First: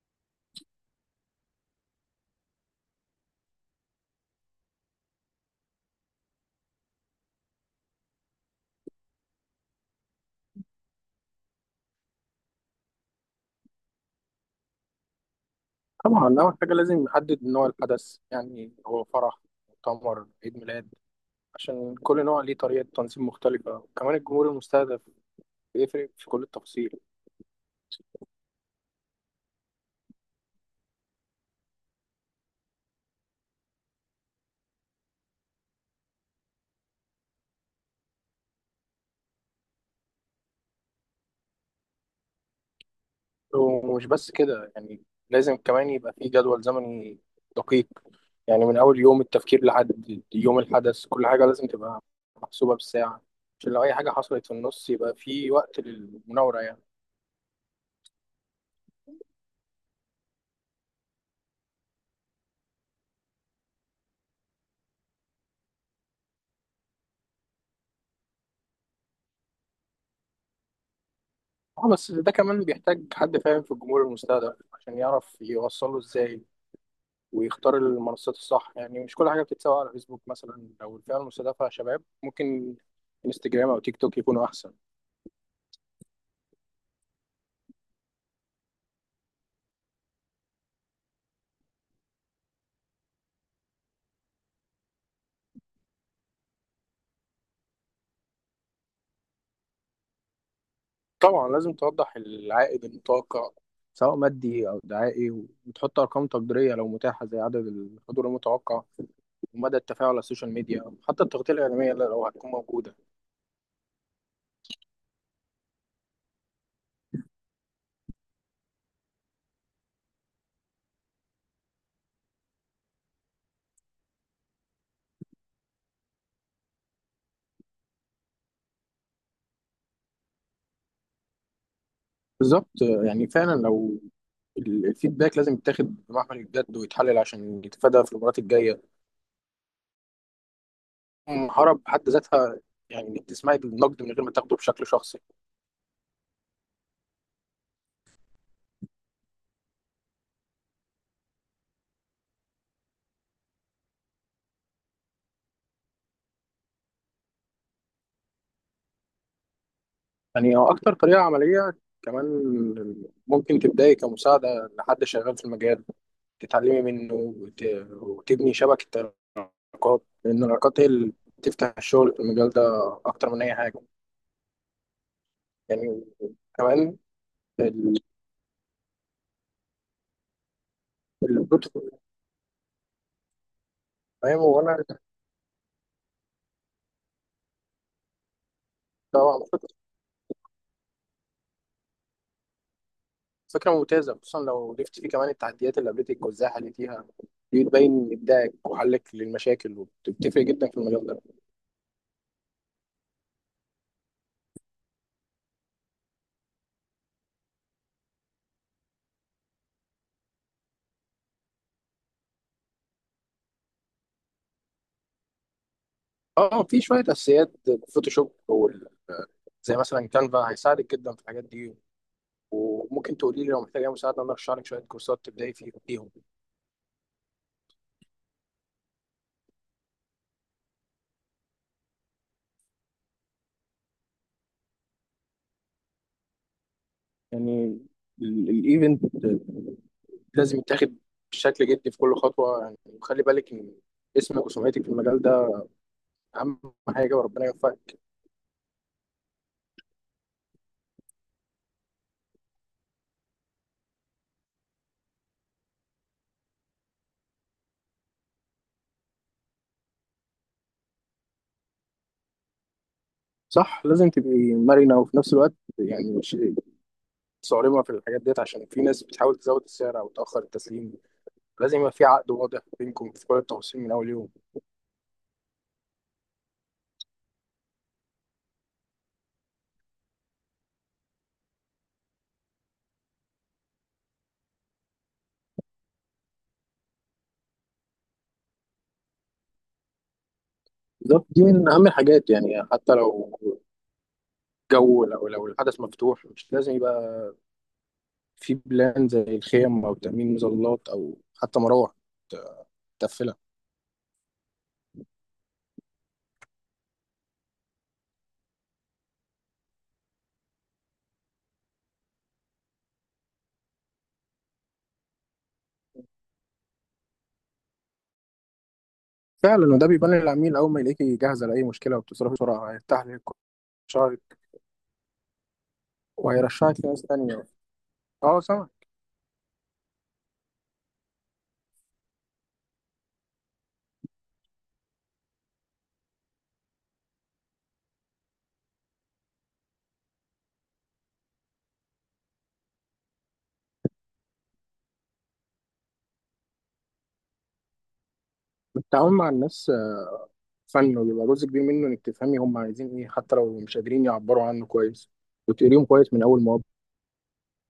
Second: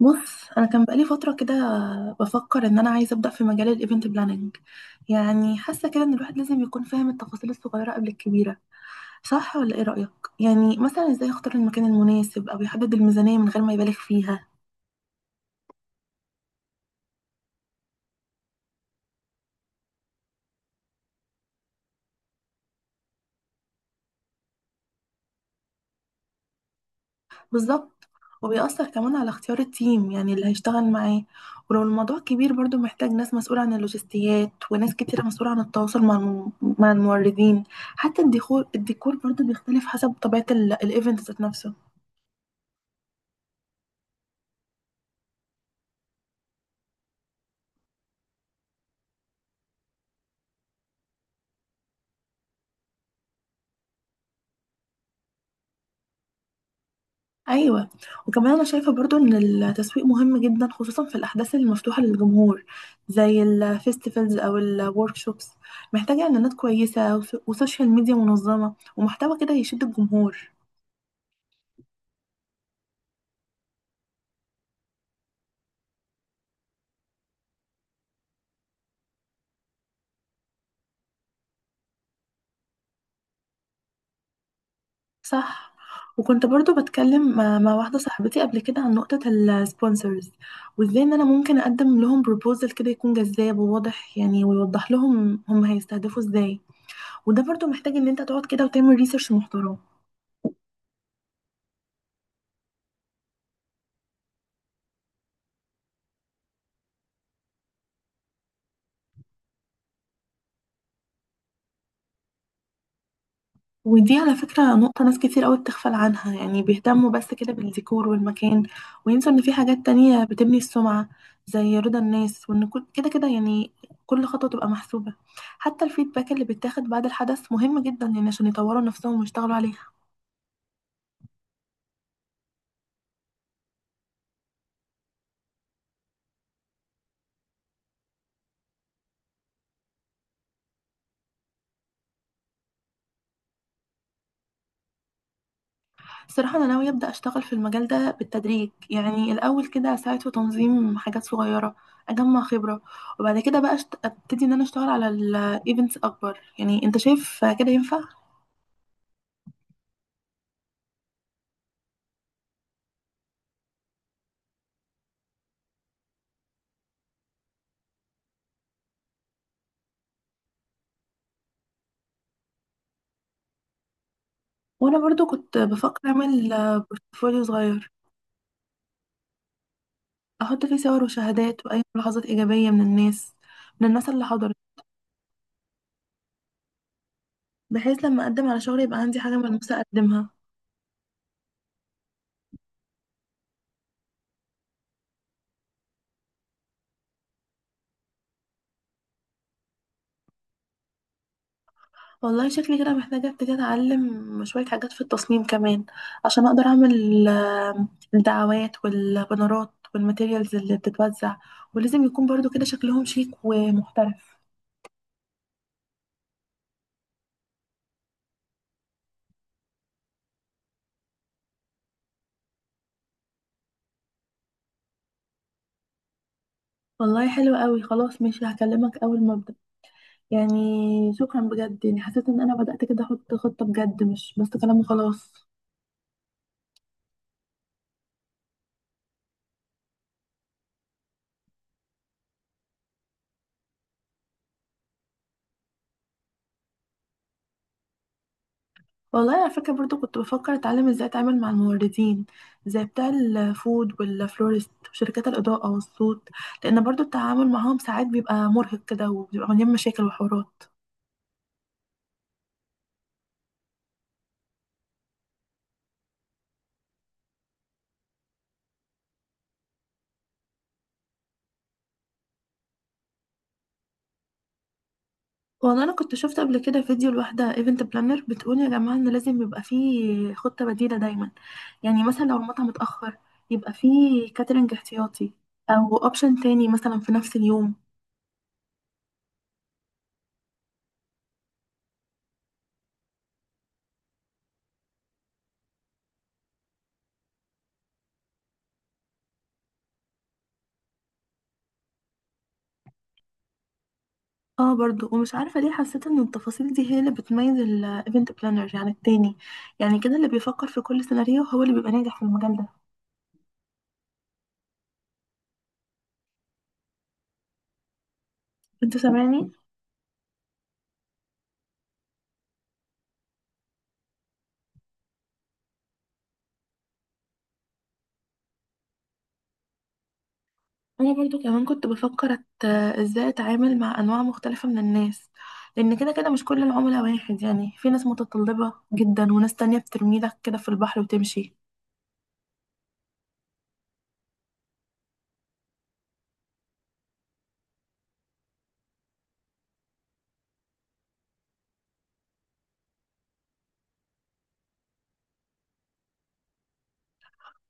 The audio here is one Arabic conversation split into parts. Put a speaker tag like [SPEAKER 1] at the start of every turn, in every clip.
[SPEAKER 1] بص، انا كان بقالي فتره كده بفكر ان انا عايزه ابدا في مجال الايفنت بلاننج. يعني حاسه كده ان الواحد لازم يكون فاهم التفاصيل الصغيره قبل الكبيره. صح ولا ايه رايك؟ يعني مثلا ازاي يختار المكان المناسب او يحدد الميزانيه من غير ما يبالغ فيها.
[SPEAKER 2] طبعا أول حاجة لازم نحدد نوع الحدث، يعني هو فرح، مؤتمر، عيد ميلاد، عشان كل نوع ليه طريقة تنظيم مختلفة، وكمان الجمهور المستهدف بيفرق في كل التفاصيل.
[SPEAKER 1] بالظبط، وبيأثر كمان على اختيار التيم يعني اللي هيشتغل معاه. ولو الموضوع كبير برضو محتاج ناس مسؤوله عن اللوجستيات وناس كتيره مسؤوله عن التواصل مع مع الموردين. حتى الديكور الديكور برضو بيختلف حسب طبيعه الايفنت ذات نفسه.
[SPEAKER 2] ومش بس كده، يعني لازم كمان يبقى فيه جدول زمني دقيق، يعني من أول يوم التفكير لحد يوم الحدث كل حاجة لازم تبقى محسوبة بالساعة، عشان لو أي حاجة حصلت في النص يبقى فيه وقت للمناورة يعني.
[SPEAKER 1] ايوه، وكمان انا شايفه برضو ان التسويق مهم جدا خصوصا في الاحداث المفتوحه للجمهور، زي الفيستيفالز او الوركشوبس. محتاجه اعلانات كويسه وسوشيال ميديا منظمه ومحتوى كده يشد الجمهور.
[SPEAKER 2] اه، بس ده كمان بيحتاج حد فاهم في الجمهور المستهدف عشان يعرف يوصله ازاي، ويختار المنصات الصح، يعني مش كل حاجة بتتسوق على فيسبوك مثلا، أو الفئة المستهدفة شباب ممكن انستجرام أو تيك توك يكونوا أحسن.
[SPEAKER 1] صح. وكنت برضو بتكلم مع واحده صاحبتي قبل كده عن نقطه السبونسرز، وازاي ان انا ممكن اقدم لهم بروبوزل كده يكون جذاب وواضح يعني، ويوضح لهم هم هيستهدفوا ازاي. وده برضو محتاج ان انت تقعد كده وتعمل ريسيرش محترم.
[SPEAKER 2] طبعا لازم توضح العائد المتوقع، سواء مادي أو دعائي، وتحط أرقام تقديرية لو متاحة، زي عدد الحضور المتوقع ومدى التفاعل على السوشيال ميديا، أو حتى التغطية الإعلامية لو هتكون موجودة.
[SPEAKER 1] ودي على فكرة نقطة ناس كتير قوي بتغفل عنها، يعني بيهتموا بس كده بالديكور والمكان، وينسوا ان في حاجات تانية بتبني السمعة، زي رضا الناس. وان كده كده يعني، كل خطوة تبقى محسوبة. حتى الفيدباك اللي بيتاخد بعد الحدث مهم جدا يعني، عشان يطوروا نفسهم ويشتغلوا عليها.
[SPEAKER 2] بالظبط، يعني فعلا لو الفيدباك لازم يتاخد بمحمل الجد ويتحلل عشان يتفادى في المرات الجايه. المهاره بحد ذاتها، يعني انك تسمعي النقد من غير ما تاخده بشكل شخصي.
[SPEAKER 1] الصراحة أنا ناوية أبدأ أشتغل في المجال ده بالتدريج، يعني الأول كده أساعد في تنظيم حاجات صغيرة، أجمع خبرة، وبعد كده بقى أبتدي إن أنا أشتغل على الإيفنتس أكبر. يعني أنت شايف كده ينفع؟
[SPEAKER 2] يعني هو أكتر طريقة عملية، كمان ممكن تبدأي كمساعدة لحد شغال في المجال، تتعلمي منه وتبني شبكة علاقات، لأن العلاقات هي اللي بتفتح الشغل في المجال ده أكتر من أي حاجة.
[SPEAKER 1] وانا برضو كنت
[SPEAKER 2] يعني
[SPEAKER 1] بفكر اعمل
[SPEAKER 2] كمان
[SPEAKER 1] بورتفوليو صغير،
[SPEAKER 2] ال-
[SPEAKER 1] احط فيه صور وشهادات واي
[SPEAKER 2] البروتوكول.
[SPEAKER 1] ملاحظات ايجابيه من الناس، من الناس اللي
[SPEAKER 2] تمام
[SPEAKER 1] حضرت،
[SPEAKER 2] وأنا،
[SPEAKER 1] بحيث لما اقدم على شغل يبقى عندي حاجه
[SPEAKER 2] طبعا
[SPEAKER 1] ملموسه اقدمها.
[SPEAKER 2] فكرة ممتازة، خصوصا لو ضفت فيه كمان التحديات اللي قابلتك وإزاي حليتيها، دي بتبين إبداعك وحلك للمشاكل وبتفرق جدا في المجال ده.
[SPEAKER 1] والله شكلي كده محتاجه ابتدي اتعلم شويه حاجات في التصميم كمان، عشان اقدر اعمل الدعوات والبنرات والماتيريالز اللي بتتوزع. ولازم يكون برضو كده شكلهم شيك ومحترف.
[SPEAKER 2] اه، في شويه اساسيات الفوتوشوب زي مثلا كانفا هيساعدك جدا في الحاجات دي، وممكن تقولي لي لو محتاجه مساعده انا ارشح لك شويه كورسات تبداي فيهم.
[SPEAKER 1] والله حلو قوي، خلاص ماشي، هكلمك اول ما ابدا. يعني شكرا بجد، يعني حسيت ان انا بدأت كده احط خطة بجد، مش بس كلام وخلاص.
[SPEAKER 2] يعني الايفنت لازم يتاخد بشكل جدي في كل خطوه، يعني وخلي بالك ان اسمك وسمعتك في المجال ده اهم حاجه، وربنا يوفقك.
[SPEAKER 1] والله على فكرة برضو كنت بفكر اتعلم ازاي اتعامل مع الموردين، زي بتاع الفود والفلورست وشركات الاضاءة والصوت، لان برضو التعامل معاهم ساعات بيبقى مرهق كده، وبيبقى مليان مشاكل وحوارات.
[SPEAKER 2] صح، لازم تبقي مرنه وفي نفس الوقت يعني مش صارمه في الحاجات ديت، عشان في ناس بتحاول تزود السعر او تاخر التسليم. لازم يبقى في عقد واضح بينكم في كل التفاصيل من اول يوم.
[SPEAKER 1] والله انا كنت شفت قبل كده فيديو لواحدة ايفنت بلانر بتقول يا جماعة ان لازم يبقى فيه خطة بديلة دايما. يعني مثلا لو المطعم اتأخر، يبقى فيه كاترينج احتياطي، او اوبشن تاني مثلا في نفس اليوم.
[SPEAKER 2] بالظبط، دي من اهم الحاجات، يعني حتى لو جو، لو الحدث مفتوح مش لازم يبقى في بلان، زي الخيم او تامين مظلات او حتى مراوح تقفلها.
[SPEAKER 1] اه برضو، ومش عارفة ليه حسيت ان التفاصيل دي هي اللي بتميز الايفنت بلانر عن التاني. يعني كده، اللي بيفكر في كل سيناريو هو اللي بيبقى ناجح في المجال ده. انت سامعني؟
[SPEAKER 2] فعلا، وده بيبان للعميل، اول ما يلاقيكي جاهزه لاي مشكله وبتصرفي بسرعه هيرتاح لك شعرك وهيرشحك لناس تانية. اه سامع.
[SPEAKER 1] انا برضو كمان كنت بفكر ازاي اتعامل مع انواع مختلفة من الناس، لان كده كده مش كل العملاء واحد، يعني في ناس متطلبة جدا وناس تانية بترميلك كده في البحر وتمشي.
[SPEAKER 2] التعامل مع الناس فن، وبيبقى جزء كبير منه انك تفهمي هم عايزين ايه حتى لو مش قادرين يعبروا عنه كويس، وتقريهم كويس من اول مواقف.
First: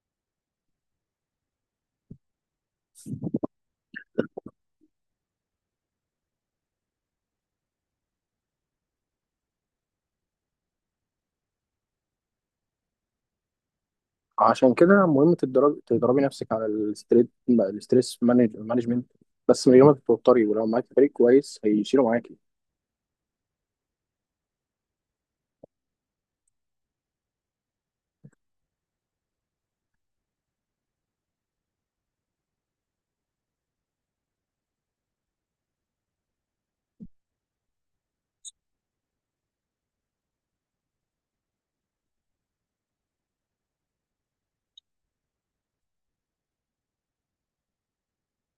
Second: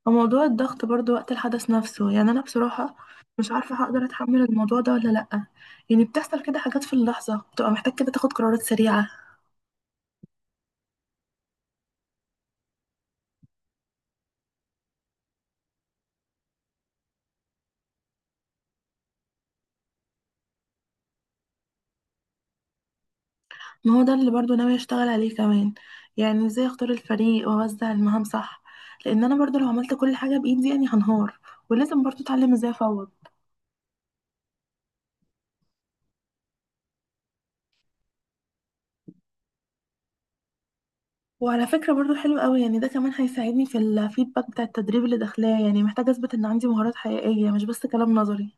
[SPEAKER 1] وموضوع الضغط برضو وقت الحدث نفسه، يعني انا بصراحة مش عارفة هقدر اتحمل الموضوع ده ولا لأ. يعني بتحصل كده حاجات في اللحظة بتبقى محتاج كده تاخد قرارات سريعة.
[SPEAKER 2] عشان كده مهم تدربي نفسك على الستريت، مانجمنت، بس من غير ما تتوتري، ولو معاك فريق كويس هيشيلوا معاكي.
[SPEAKER 1] ما هو ده اللي برضو ناوي اشتغل عليه كمان. يعني ازاي اختار الفريق واوزع المهام صح، لان انا برضو لو عملت كل حاجة بايدي يعني هنهار. ولازم برضو اتعلم ازاي افوض. وعلى فكرة برضو حلو قوي، يعني ده كمان هيساعدني في الفيدباك بتاع التدريب اللي داخلاه. يعني محتاجة اثبت ان عندي مهارات حقيقية، مش بس كلام نظري.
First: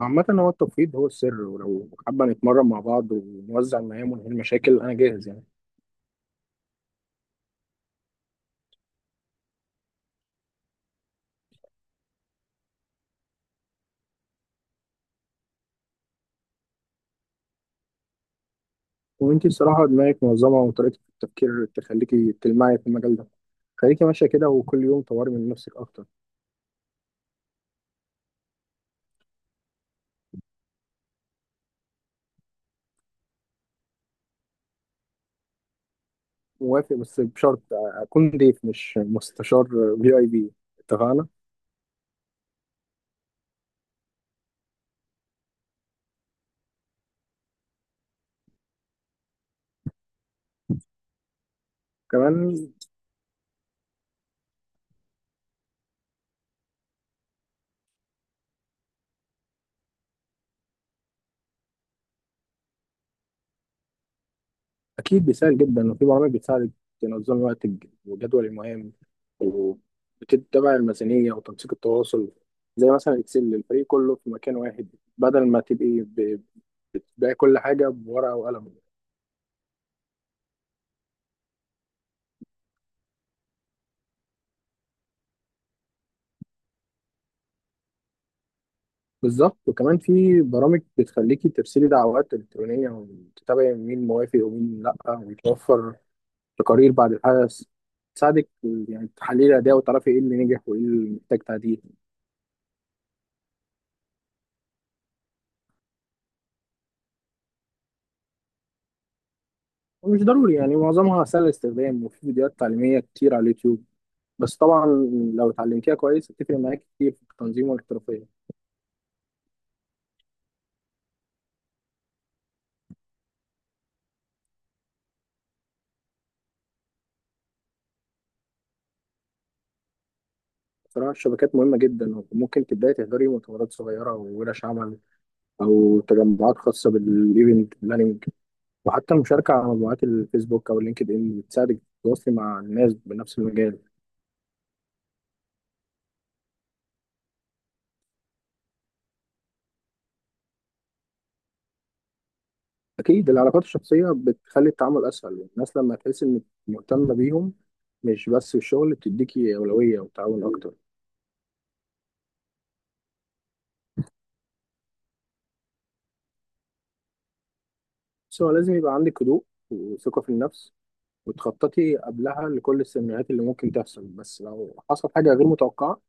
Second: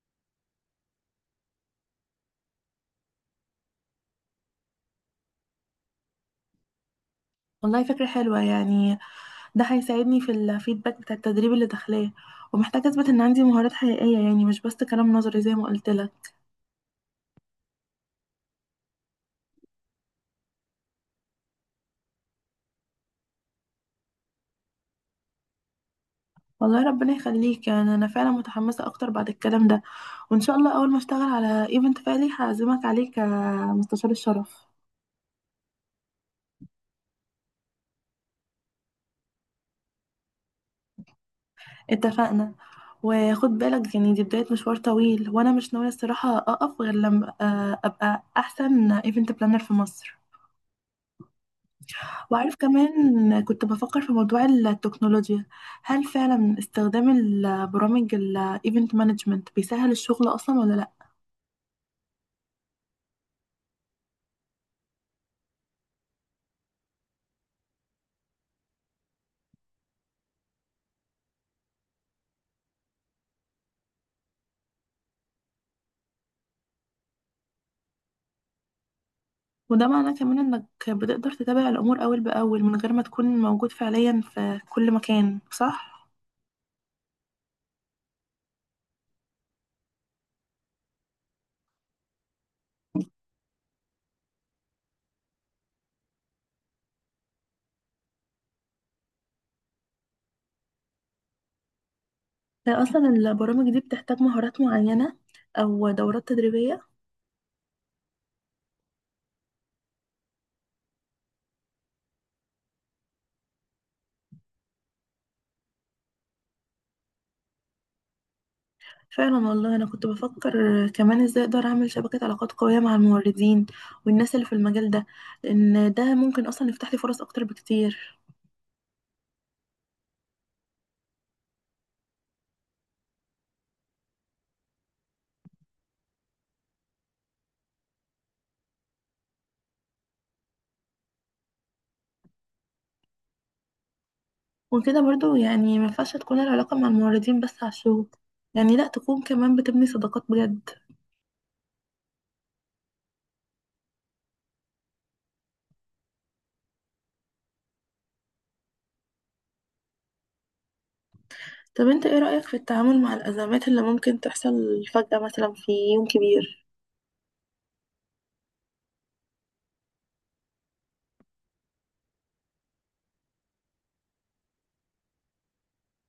[SPEAKER 2] عامة هو التفويض هو السر، ولو حابة نتمرن مع بعض ونوزع المهام ونحل مشاكل أنا جاهز يعني.
[SPEAKER 1] والله فكرة حلوة يعني. ده هيساعدني في الفيدباك بتاع التدريب اللي داخلاه، ومحتاجة اثبت ان عندي مهارات حقيقية، يعني مش بس كلام نظري زي ما قلت لك.
[SPEAKER 2] وأنتي الصراحة دماغك منظمة وطريقة التفكير تخليكي تلمعي في المجال ده، خليكي ماشية كده وكل يوم طوري من نفسك أكتر.
[SPEAKER 1] والله ربنا يخليك، يعني انا فعلا متحمسه اكتر بعد الكلام ده. وان شاء الله اول ما اشتغل على ايفنت فعلي هعزمك عليه كمستشار الشرف.
[SPEAKER 2] موافق، بس بشرط اكون ضيف مش مستشار في اي بي. اتفقنا.
[SPEAKER 1] اتفقنا. وخد بالك يعني، دي بدايه مشوار طويل، وانا مش ناويه الصراحه اقف غير لما ابقى احسن ايفنت بلانر في مصر. وعارف،
[SPEAKER 2] كمان.
[SPEAKER 1] كمان كنت بفكر في موضوع التكنولوجيا. هل فعلا استخدام البرامج الايفنت مانجمنت بيسهل الشغل اصلا ولا لا؟
[SPEAKER 2] اكيد بيساعد جدا، وفي برامج بتساعدك تنظم وقتك وجدول المهام، وبتتبع الميزانيه وتنسيق التواصل، زي مثلا اكسل، الفريق كله في مكان واحد، بدل ما بتبيعي كل حاجه بورقه وقلم.
[SPEAKER 1] وده معناه كمان انك بتقدر تتابع الامور اول باول من غير ما تكون موجود فعليا في كل مكان، صح؟
[SPEAKER 2] بالظبط، وكمان في برامج بتخليكي ترسلي دعوات الكترونيه وتتابعي مين موافق ومين لا، ويتوفر تقارير بعد الحدث تساعدك، يعني تحليل الأداء وتعرفي إيه اللي نجح وإيه اللي محتاج تعديل.
[SPEAKER 1] اصلا البرامج دي بتحتاج مهارات معينة او دورات تدريبية؟
[SPEAKER 2] ومش ضروري يعني، معظمها سهل الاستخدام وفي فيديوهات تعليمية كتير على اليوتيوب، بس طبعا لو اتعلمتيها كويس هتفرق معاك كتير في التنظيم والاحترافية.
[SPEAKER 1] فعلا، والله انا كنت بفكر كمان ازاي اقدر اعمل شبكة علاقات قوية مع الموردين والناس اللي في المجال ده، لان ده ممكن اصلا يفتح لي فرص اكتر بكتير.
[SPEAKER 2] بصراحة الشبكات مهمة جدا، وممكن تبدأي تحضري مؤتمرات صغيرة وورش عمل، أو تجمعات خاصة بالإيفنت بلاننج، وحتى المشاركة على مجموعات الفيسبوك أو اللينكد إن بتساعدك تتواصلي مع الناس بنفس المجال.
[SPEAKER 1] وكده برضو يعني ما ينفعش تكون العلاقة مع الموردين بس على الشغل، يعني لا، تكون كمان بتبني صداقات بجد.
[SPEAKER 2] أكيد العلاقات الشخصية بتخلي التعامل أسهل، الناس لما تحس إنك مهتمة بيهم مش بس في الشغل بتديكي أولوية وتعاون أكتر.
[SPEAKER 1] طب انت ايه رأيك في التعامل مع الأزمات اللي ممكن تحصل فجأة مثلا في يوم كبير؟
[SPEAKER 2] بس هو لازم يبقى عندك هدوء وثقة في النفس، وتخططي قبلها لكل السيناريوهات اللي ممكن تحصل، بس لو حصل حاجة غير متوقعة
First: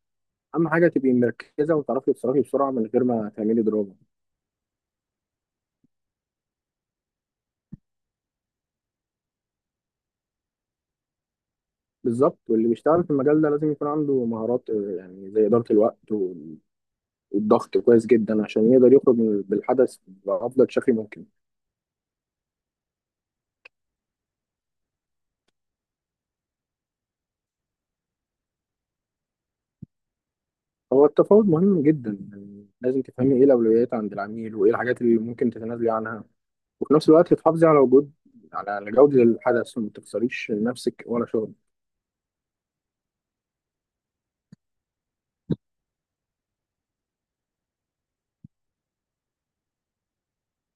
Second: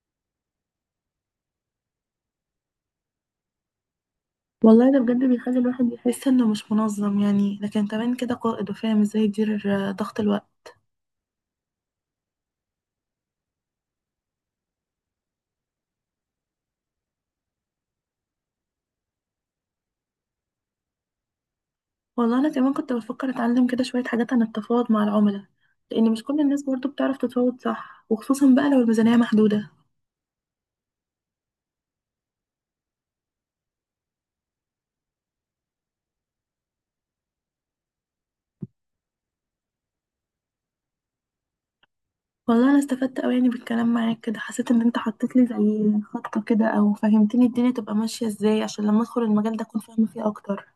[SPEAKER 2] أهم حاجة تبقي مركزة وتعرفي تتصرفي بسرعة من غير ما تعملي دراما.
[SPEAKER 1] والله ده بجد بيخلي الواحد يحس انه مش منظم يعني، لكن كمان كده قائد وفاهم ازاي يدير ضغط الوقت.
[SPEAKER 2] بالظبط، واللي بيشتغل في المجال ده لازم يكون عنده مهارات يعني زي إدارة الوقت والضغط كويس جدا عشان يقدر يخرج بالحدث بأفضل شكل ممكن.
[SPEAKER 1] والله انا كمان كنت بفكر اتعلم كده شوية حاجات عن التفاوض مع العملاء، لان مش كل الناس برضو بتعرف تتفاوض صح، وخصوصا بقى لو الميزانية محدودة.
[SPEAKER 2] هو التفاوض مهم جدا، يعني لازم تفهمي ايه الاولويات عند العميل وايه الحاجات اللي ممكن تتنازلي عنها، وفي نفس الوقت تحافظي على وجود، على جودة الحدث وما تخسريش نفسك ولا شغلك.
[SPEAKER 1] والله انا استفدت قوي يعني، بالكلام معاك كده حسيت ان انت حطيت لي زي خطة كده، او فهمتني الدنيا تبقى ماشية ازاي، عشان لما ادخل المجال ده اكون فاهمة فيه اكتر.